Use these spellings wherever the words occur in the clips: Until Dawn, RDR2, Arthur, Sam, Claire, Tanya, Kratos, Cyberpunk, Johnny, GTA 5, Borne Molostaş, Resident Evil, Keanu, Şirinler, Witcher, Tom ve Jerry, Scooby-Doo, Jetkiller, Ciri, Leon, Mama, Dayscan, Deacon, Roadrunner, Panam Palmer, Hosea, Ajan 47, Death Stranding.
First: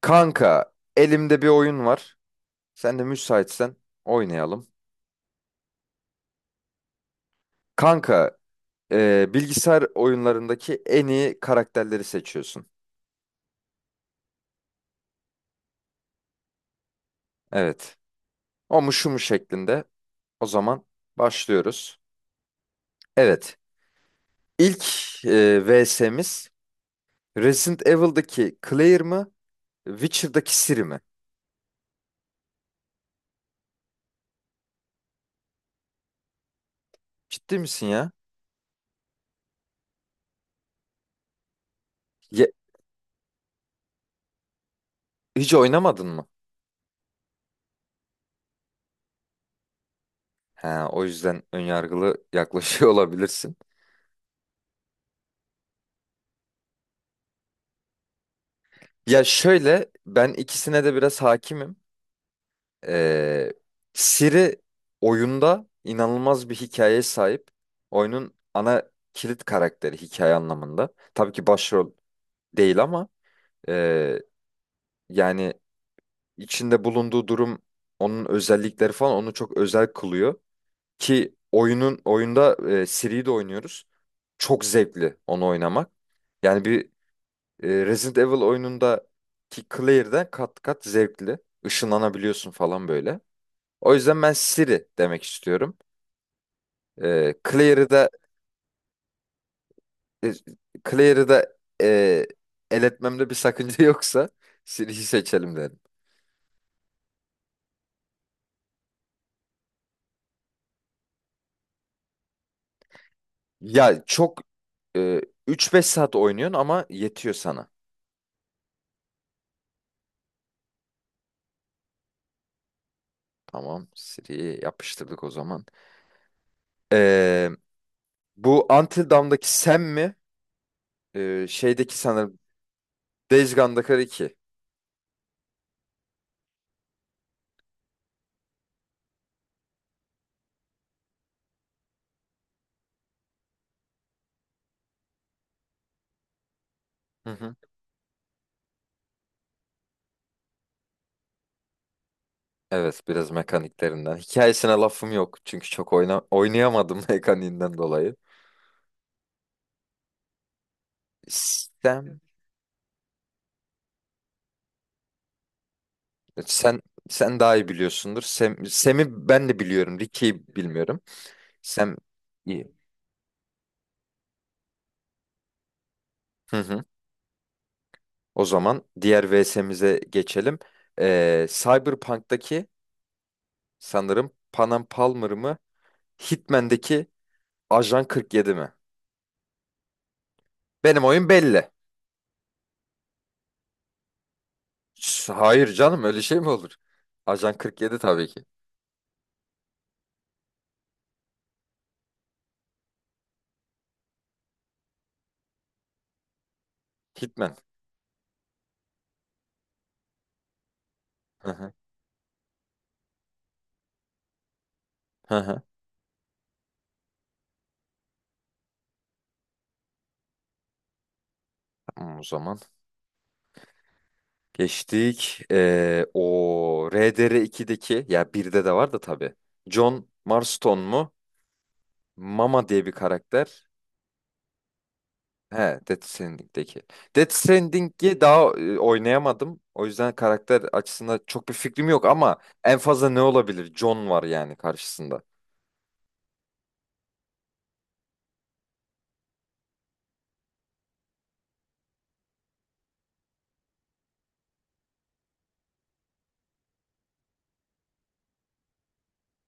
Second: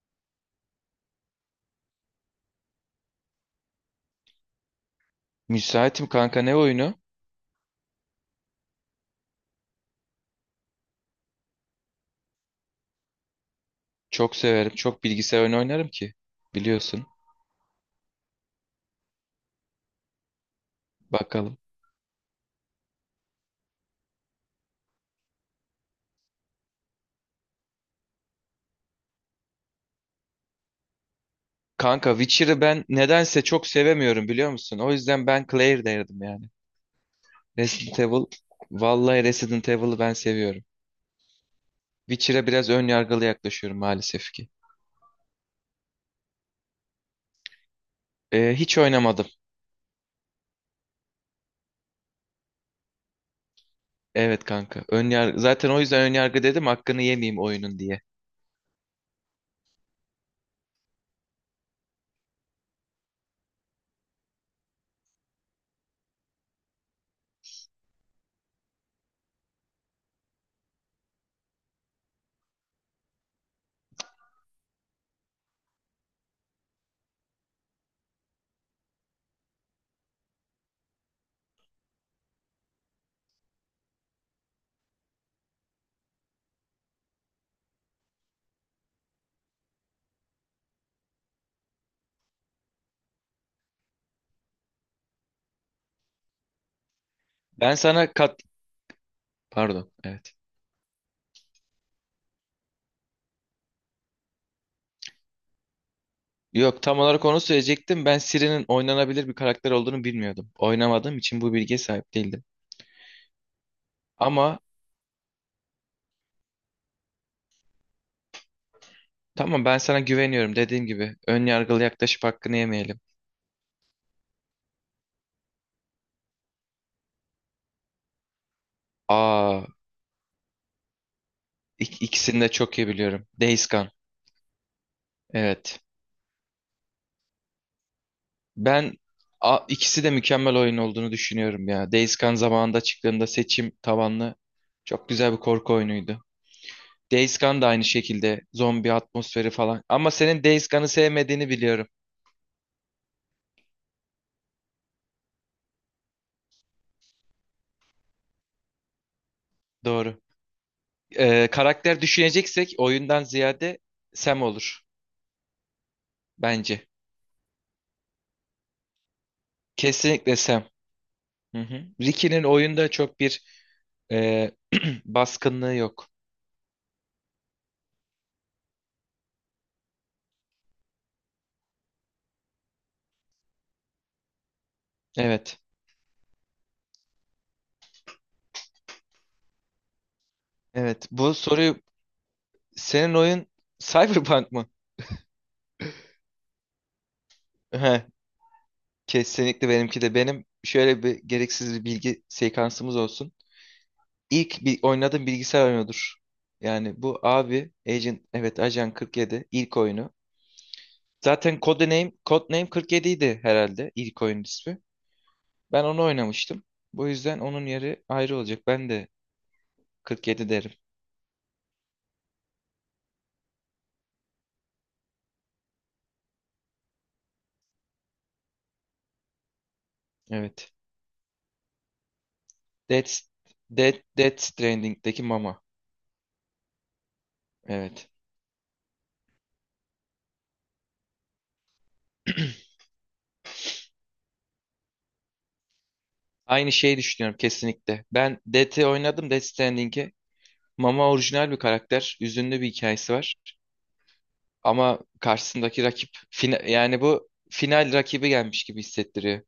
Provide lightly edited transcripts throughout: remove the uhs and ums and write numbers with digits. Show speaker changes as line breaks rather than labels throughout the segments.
Kanka, elimde bir oyun var. Sen de müsaitsen oynayalım.
Müsaitim kanka ne oyunu?
Kanka, bilgisayar oyunlarındaki en iyi karakterleri seçiyorsun.
Çok severim. Çok bilgisayar oyunu oynarım ki. Biliyorsun.
Evet. O mu şu mu şeklinde. O zaman
Bakalım.
başlıyoruz. Evet. İlk VS'miz Resident Evil'daki Claire mı? Witcher'daki Ciri mi?
Kanka Witcher'ı ben nedense çok sevemiyorum biliyor musun? O yüzden ben Claire derdim yani.
Ciddi misin
Resident
ya?
Evil. Vallahi Resident Evil'ı ben seviyorum.
Ya-
Witcher'a biraz ön yargılı yaklaşıyorum maalesef ki.
Hiç oynamadın mı?
Hiç oynamadım.
Ha, o yüzden önyargılı yaklaşıyor olabilirsin.
Evet kanka. Ön yargı. Zaten o yüzden ön yargı dedim hakkını yemeyeyim oyunun diye.
Ya şöyle ben ikisine de biraz hakimim. Ee, Siri oyunda inanılmaz bir hikayeye sahip. Oyunun ana kilit karakteri hikaye anlamında. Tabii ki başrol değil, ama e, yani içinde bulunduğu durum, onun özellikleri falan onu çok özel kılıyor. Ki oyunda Siri'yi de oynuyoruz. Çok zevkli onu oynamak. Yani bir Resident Evil oyunundaki Claire'den kat kat zevkli. Işınlanabiliyorsun falan böyle. O yüzden ben Siri demek istiyorum. Ee,
Ben
Claire'ı da
sana kat... Pardon.
e,
Evet.
Claire'ı da e, el etmemde bir sakınca yoksa Siri'yi seçelim derim.
Yok tam olarak onu söyleyecektim. Ben Siri'nin oynanabilir bir karakter olduğunu bilmiyordum. Oynamadığım için bu bilgiye sahip değildim.
Ya çok
Ama
e, 3-5 saat oynuyorsun ama yetiyor sana.
tamam ben sana güveniyorum dediğim gibi. Ön yargılı yaklaşıp hakkını yemeyelim.
Tamam, Siri'yi yapıştırdık o zaman. Ee, bu Until Dawn'daki
Aa,
Sam mi? Şeydeki
ik-
sanırım
ikisini de çok iyi biliyorum.
Days
Days Gone.
Gone'daki Ricky.
Evet. Ben ikisi de mükemmel oyun olduğunu düşünüyorum ya. Days Gone zamanında çıktığında seçim tabanlı çok güzel bir korku oyunuydu.
Hı
Days
hı.
Gone da aynı şekilde zombi atmosferi falan. Ama senin Days Gone'ı sevmediğini biliyorum.
Evet, biraz mekaniklerinden. Hikayesine lafım yok çünkü çok oynayamadım mekaniğinden dolayı.
Doğru. Karakter
Sam
düşüneceksek oyundan ziyade Sam olur
Sen
bence.
sen daha iyi biliyorsundur. Sem'i ben de biliyorum.
Kesinlikle
Ricky'yi
Sam.
bilmiyorum.
Hı hı.
Sem
Ricky'nin
iyi.
oyunda çok bir e, baskınlığı yok.
Hı hı. O zaman diğer VS'mize geçelim. Cyberpunk'taki sanırım Panam Palmer mı?
Evet.
Hitman'daki Ajan 47 mi? Benim
Evet.
oyun
Bu
belli.
soruyu senin oyun Cyberpunk mı?
Hayır canım, öyle şey mi olur? Ajan 47
Heh,
tabii ki.
kesinlikle benimki de. Benim şöyle bir gereksiz bir bilgi sekansımız olsun. İlk bir oynadığım bilgisayar oyunudur. Yani bu
Hitman.
abi Agent evet Ajan 47 ilk oyunu.
Hı
Zaten
hı.
Codename 47 idi herhalde ilk oyun ismi.
Hı hı.
Ben onu oynamıştım. Bu yüzden onun yeri ayrı olacak. Ben de 47 derim.
Tamam o zaman. Geçtik. O RDR2'deki, ya birde de var da tabii. John
Evet.
Marston mu? Mama diye bir
Death,
karakter.
Death Stranding'deki
He,
Mama.
Death Stranding'deki. Death
Evet.
Stranding'i daha oynayamadım. O yüzden karakter açısında çok bir fikrim yok, ama en fazla ne olabilir? John var yani karşısında.
Aynı şeyi düşünüyorum kesinlikle. Ben Death'i oynadım Death Stranding'i. Mama orijinal bir karakter. Üzünlü bir hikayesi var. Ama karşısındaki rakip yani bu final rakibi gelmiş gibi hissettiriyor.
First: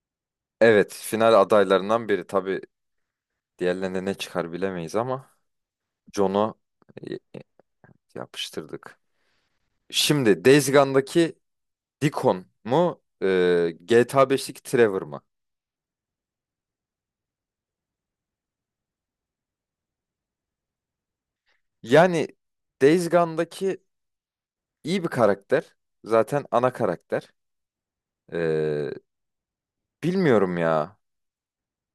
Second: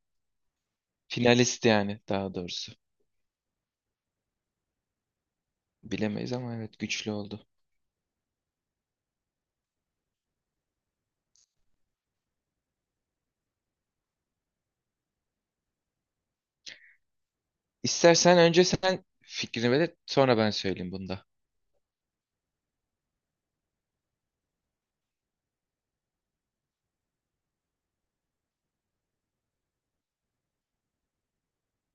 Evet, final
Finalist yani
adaylarından biri.
daha
Tabii,
doğrusu.
diğerlerine ne çıkar bilemeyiz, ama
Bilemeyiz ama
John'u
evet güçlü
e,
oldu.
yapıştırdık. Şimdi Days Gone'daki Deacon mu? GTA 5'teki Trevor mı?
İstersen önce sen fikrini belirt sonra ben söyleyeyim bunda.
Yani Days Gone'daki iyi bir karakter. Zaten ana karakter. Ee, bilmiyorum ya.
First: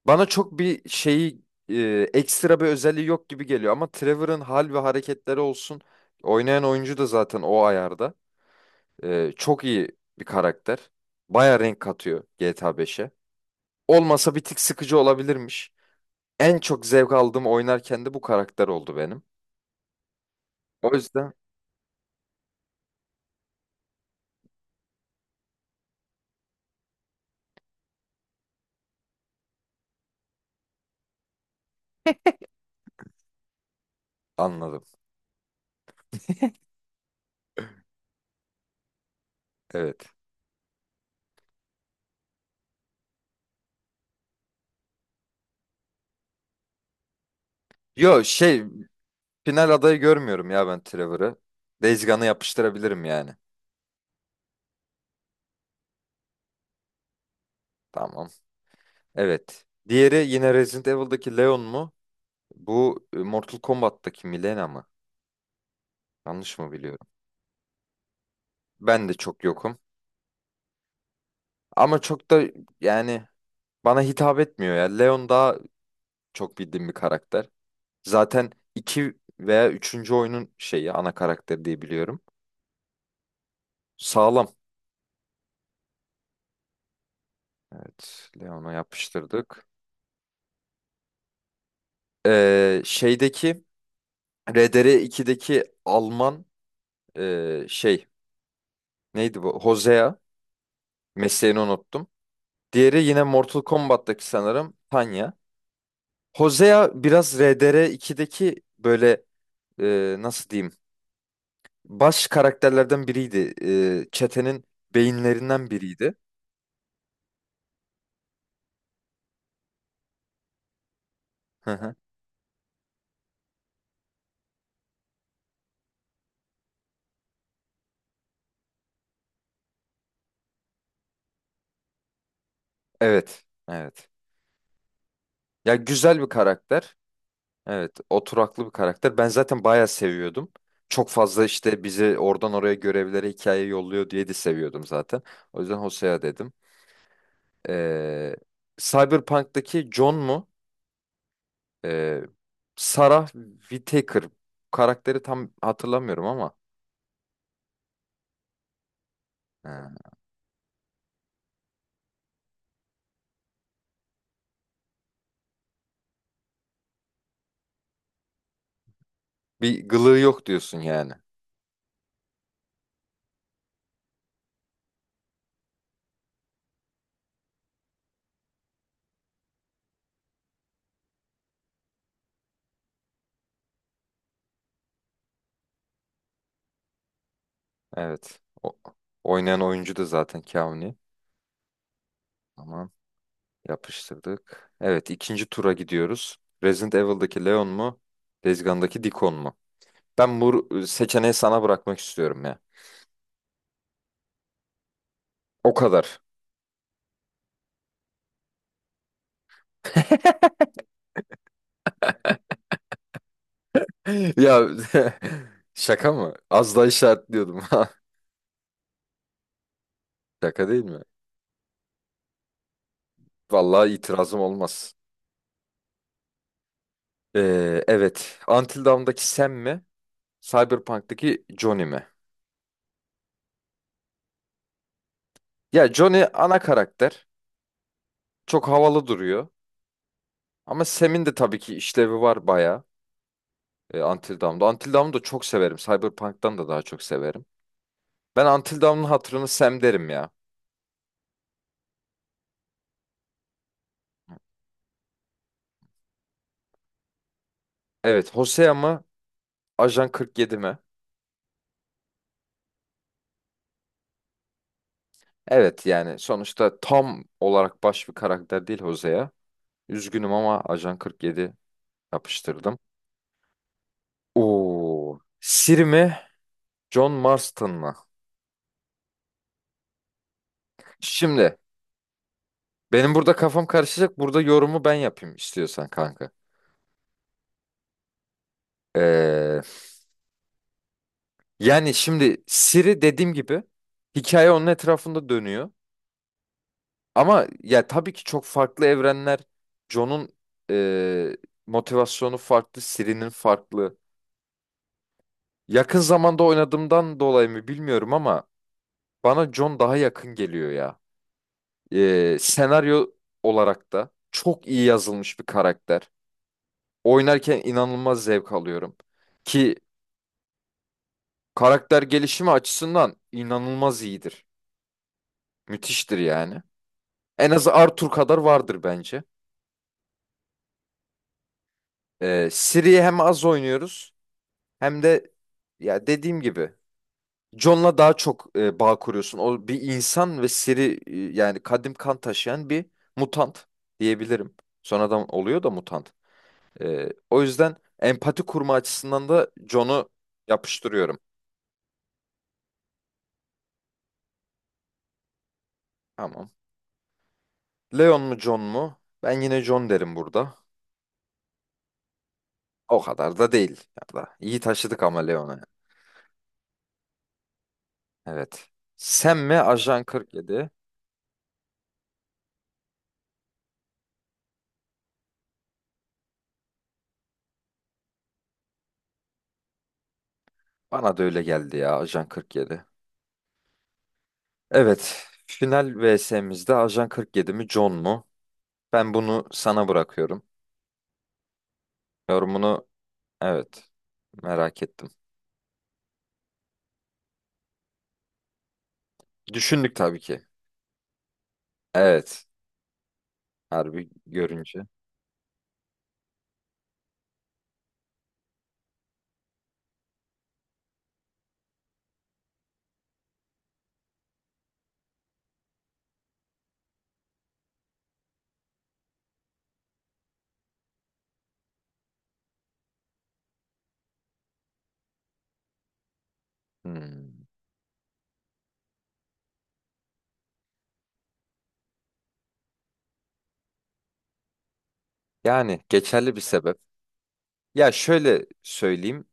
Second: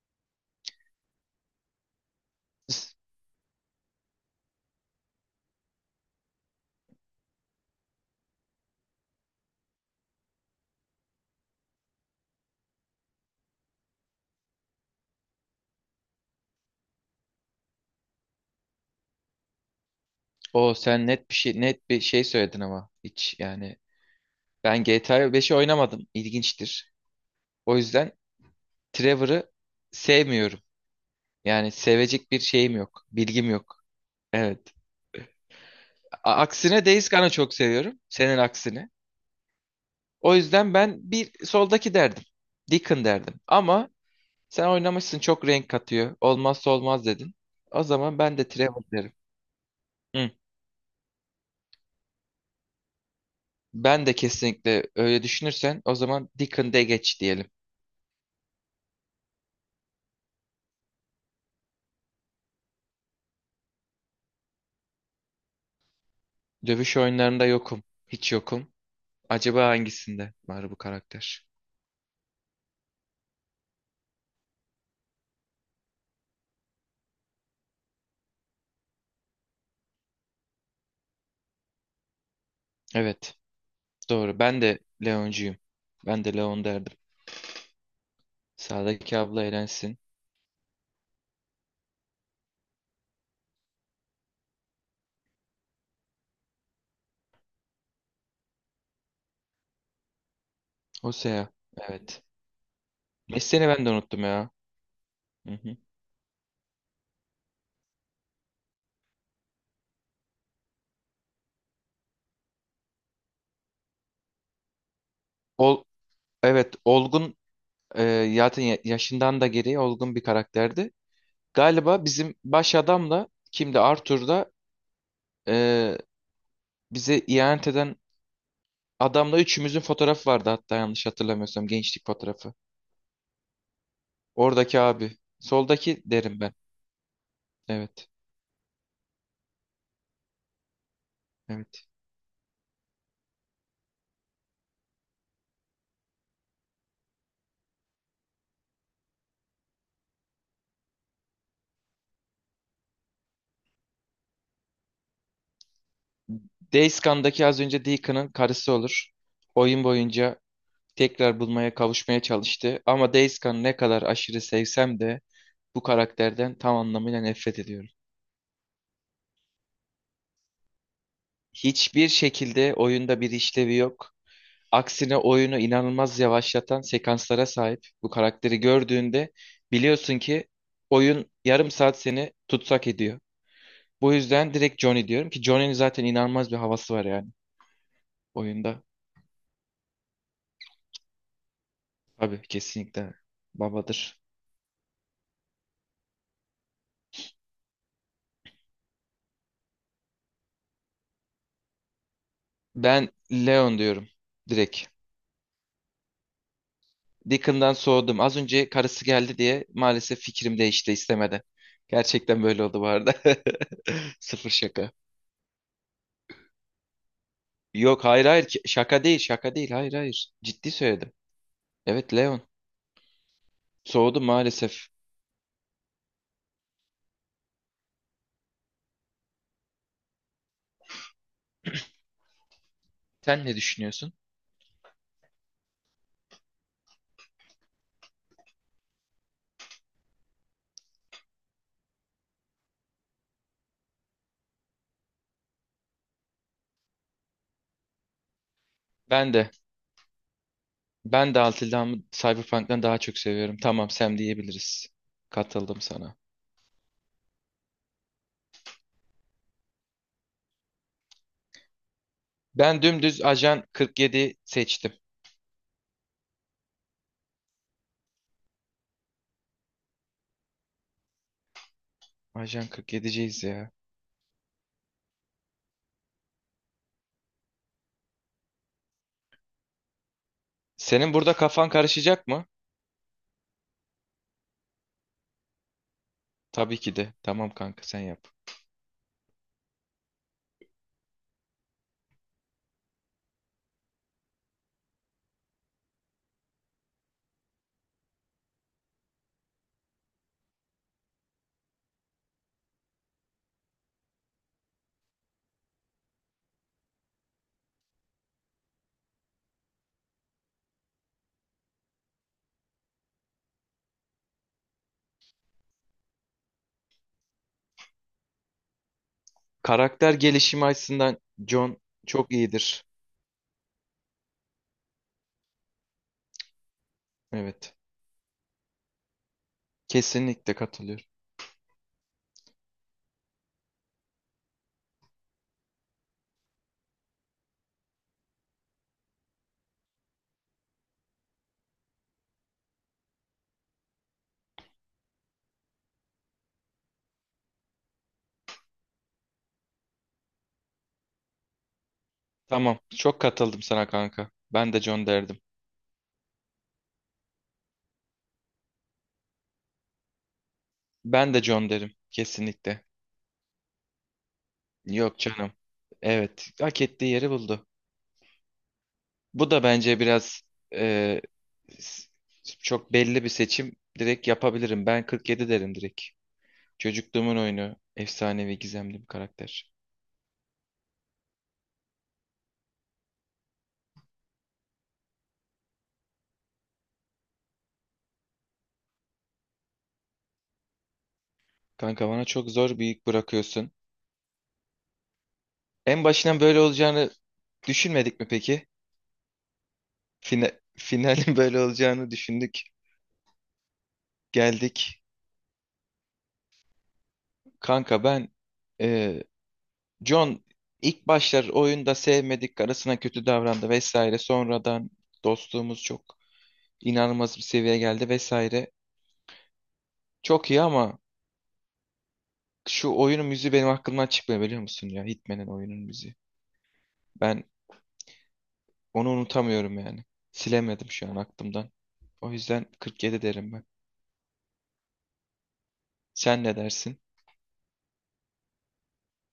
Bana çok bir şeyi, ekstra bir özelliği yok gibi geliyor. Ama Trevor'ın hal ve hareketleri olsun. Oynayan oyuncu da zaten o ayarda. Çok iyi bir karakter. Baya renk katıyor GTA 5'e. Olmasa bir tık sıkıcı olabilirmiş. En çok zevk aldığım, oynarken de bu karakter oldu benim.
O
O
sen net
yüzden
bir şey net bir şey söyledin ama hiç yani ben GTA 5'i oynamadım ilginçtir. O yüzden Trevor'ı sevmiyorum. Yani sevecek bir şeyim yok, bilgim yok. Evet.
anladım.
Aksine Days Gone'ı çok seviyorum senin aksine.
Evet.
O yüzden ben bir soldaki derdim. Deacon derdim. Ama sen oynamışsın çok renk katıyor. Olmazsa olmaz dedin. O zaman
Yo,
ben de
şey,
Trevor derim.
final adayı
Hı.
görmüyorum ya ben Trevor'ı. Days Gone'ı yapıştırabilirim yani.
Ben de kesinlikle öyle düşünürsen o zaman Deacon de geç diyelim.
Tamam. Evet. Diğeri yine Resident Evil'daki Leon mu? Bu Mortal Kombat'taki Milena mı? Yanlış mı
Dövüş
biliyorum?
oyunlarında yokum. Hiç yokum.
Ben de çok
Acaba
yokum.
hangisinde var bu karakter?
Ama çok da yani bana hitap etmiyor ya. Leon daha çok bildiğim bir karakter. Zaten 2 veya üçüncü oyunun şeyi, ana karakter diye biliyorum.
Evet. Doğru.
Sağlam.
Ben de Leoncuyum. Ben de Leon derdim.
Evet. Leon'u
Sağdaki abla
yapıştırdık.
eğlensin.
Şeydeki RDR2'deki Alman, şey, neydi bu? Hosea,
O Osea.
mesleğini unuttum.
Evet.
Diğeri yine Mortal
Mesleğini ben de unuttum
Kombat'taki
ya.
sanırım Tanya.
Hı hı.
Hosea biraz RDR2'deki böyle, nasıl diyeyim, baş karakterlerden biriydi. Çetenin beyinlerinden
Ol
biriydi.
evet. Olgun zaten yaşından da geriye olgun bir karakterdi.
Hı hı.
Galiba bizim baş adamla kimdi? Arthur'da e, bize ihanet eden adamla üçümüzün fotoğrafı vardı hatta yanlış hatırlamıyorsam gençlik fotoğrafı.
Evet. Evet.
Oradaki abi.
Ya
Soldaki
güzel bir
derim ben.
karakter. Evet,
Evet.
oturaklı bir karakter. Ben zaten bayağı seviyordum. Çok fazla işte
Evet.
bizi oradan oraya görevlere, hikaye yolluyor diye de seviyordum zaten. O yüzden Hosea dedim. Ee, Cyberpunk'taki John mu? Ee, Sarah Whittaker. Karakteri tam hatırlamıyorum ama.
Dayscan'daki az önce Deacon'ın karısı olur. Oyun
Ha,
boyunca tekrar bulmaya kavuşmaya çalıştı. Ama Dayscan ne kadar aşırı sevsem de bu karakterden tam anlamıyla nefret ediyorum.
bir gılığı yok diyorsun yani.
Hiçbir şekilde oyunda bir işlevi yok. Aksine oyunu inanılmaz yavaşlatan sekanslara sahip. Bu karakteri gördüğünde biliyorsun ki oyun yarım saat seni tutsak ediyor. Bu yüzden direkt Johnny diyorum ki Johnny'nin zaten inanılmaz bir havası var yani
Evet. O,
oyunda.
oynayan oyuncu da zaten Keanu.
Tabii
Tamam.
kesinlikle babadır.
Yapıştırdık. Evet, ikinci tura gidiyoruz. Resident Evil'daki Leon mu? Days Gone'daki Deacon mu? Ben bu seçeneği sana bırakmak istiyorum ya.
Ben Leon diyorum direkt.
O kadar.
Deacon'dan soğudum. Az önce karısı geldi diye maalesef fikrim değişti istemeden. Gerçekten böyle oldu bu arada. Sıfır
Ya,
şaka.
şaka mı? Az daha işaretliyordum.
Yok hayır hayır şaka değil şaka değil hayır hayır.
Şaka
Ciddi
değil mi?
söyledim. Evet Leon
Vallahi
soğudum
itirazım
maalesef.
olmaz. Evet. Until Dawn'daki Sam mi? Cyberpunk'taki Johnny mi?
Sen ne düşünüyorsun?
Ya Johnny ana karakter. Çok havalı duruyor. Ama Sam'in de tabii ki işlevi var bayağı. Until Dawn'da. Until Dawn'u da çok severim. Cyberpunk'tan da daha çok severim. Ben Until Dawn'un
Ben
hatırını
de
Sam derim ya.
ben de Altıldam'ı Cyberpunk'tan daha çok seviyorum. Tamam Sam diyebiliriz. Katıldım sana.
Evet, Hosea mı? Ajan 47 mi?
Ben dümdüz Ajan 47 seçtim.
Evet yani sonuçta tam olarak baş bir karakter değil Hosea. Üzgünüm ama Ajan 47
Ajan
yapıştırdım.
47'ciyiz ya.
Oo, Siri mi? John Marston mı?
Senin burada
Şimdi
kafan karışacak mı?
benim burada kafam karışacak. Burada yorumu ben yapayım istiyorsan kanka.
Tabii ki de. Tamam kanka sen yap.
Ee, yani şimdi Siri, dediğim gibi, hikaye onun etrafında dönüyor. Ama ya tabii ki çok farklı evrenler. John'un e, motivasyonu farklı, Ciri'nin farklı. Yakın zamanda oynadığımdan dolayı mı bilmiyorum ama bana John daha yakın geliyor ya. Senaryo olarak da çok iyi yazılmış bir karakter. Oynarken inanılmaz zevk alıyorum. Ki
Karakter gelişimi açısından John
karakter
çok
gelişimi
iyidir.
açısından inanılmaz iyidir. Müthiştir yani. En az
Evet.
Arthur kadar vardır bence.
Kesinlikle katılıyorum.
Ciri'yi hem az oynuyoruz. Hem de ya dediğim gibi John'la daha çok bağ kuruyorsun. O bir insan ve seri, yani kadim kan taşıyan bir mutant diyebilirim. Sonradan oluyor da mutant. O yüzden empati kurma açısından da John'u yapıştırıyorum.
Tamam. Çok katıldım sana kanka. Ben de John derdim.
Tamam. Leon mu John mu? Ben yine John derim burada.
Ben de John derim. Kesinlikle.
O kadar da değil. Ya da iyi taşıdık ama
Yok canım.
Leon'a.
Evet. Hak ettiği yeri buldu.
Evet. Sen
Bu
mi,
da bence
Ajan
biraz
47?
e, s- çok belli bir seçim. Direkt yapabilirim. Ben 47 derim direkt. Çocukluğumun oyunu. Efsanevi gizemli bir karakter.
Bana da öyle geldi ya, Ajan 47. Evet, final VS'mizde Ajan 47 mi John mu? Ben bunu sana bırakıyorum.
Kanka bana çok zor bir
Yorumunu,
yük bırakıyorsun.
evet, merak ettim.
En başından böyle olacağını düşünmedik mi peki?
Düşündük tabii ki.
Finalin böyle olacağını
Evet,
düşündük.
harbi görünce.
Geldik. Kanka ben e, John ilk başlar oyunda sevmedik. Karısına kötü davrandı vesaire. Sonradan dostluğumuz çok inanılmaz bir seviyeye geldi vesaire. Çok iyi ama şu oyunun müziği benim aklımdan çıkmıyor biliyor musun ya? Hitman'in oyunun müziği.
Hmm.
Ben onu unutamıyorum yani. Silemedim şu an aklımdan. O yüzden 47 derim ben.
Yani geçerli bir
Sen ne
sebep.
dersin?
Ya şöyle söyleyeyim.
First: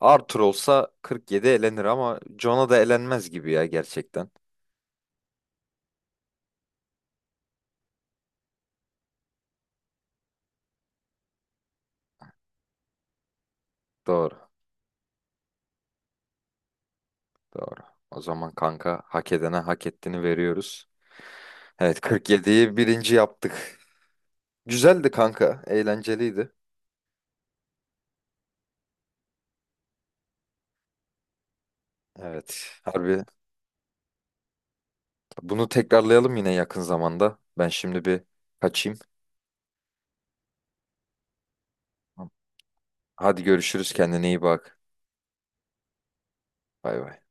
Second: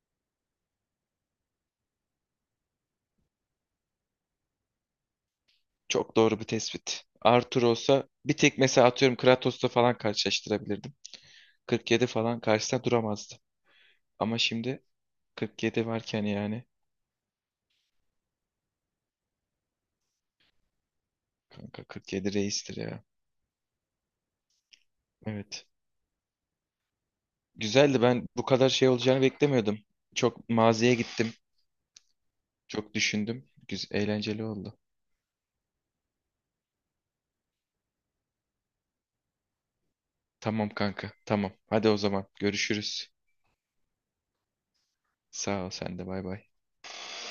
Arthur olsa 47 elenir ama John'a da elenmez gibi ya, gerçekten.
Çok doğru bir tespit. Arthur olsa bir tek mesela atıyorum Kratos'la falan karşılaştırabilirdim. 47 falan karşısında duramazdı.
Doğru,
Ama şimdi 47 varken yani
doğru. O zaman kanka, hak edene hak ettiğini veriyoruz.
kanka
Evet,
47 reistir
47'yi
ya.
birinci yaptık. Güzeldi kanka,
Evet.
eğlenceliydi.
Güzeldi ben bu kadar şey olacağını beklemiyordum. Çok maziye gittim.
Evet.
Çok
Harbi.
düşündüm. Güzel, eğlenceli oldu.
Bunu tekrarlayalım yine yakın zamanda. Ben şimdi bir kaçayım.
Tamam kanka tamam. Hadi o zaman
Tamam.
görüşürüz.
Hadi görüşürüz. Kendine iyi bak.
Sağ ol sen de bay bay.
Bay bay.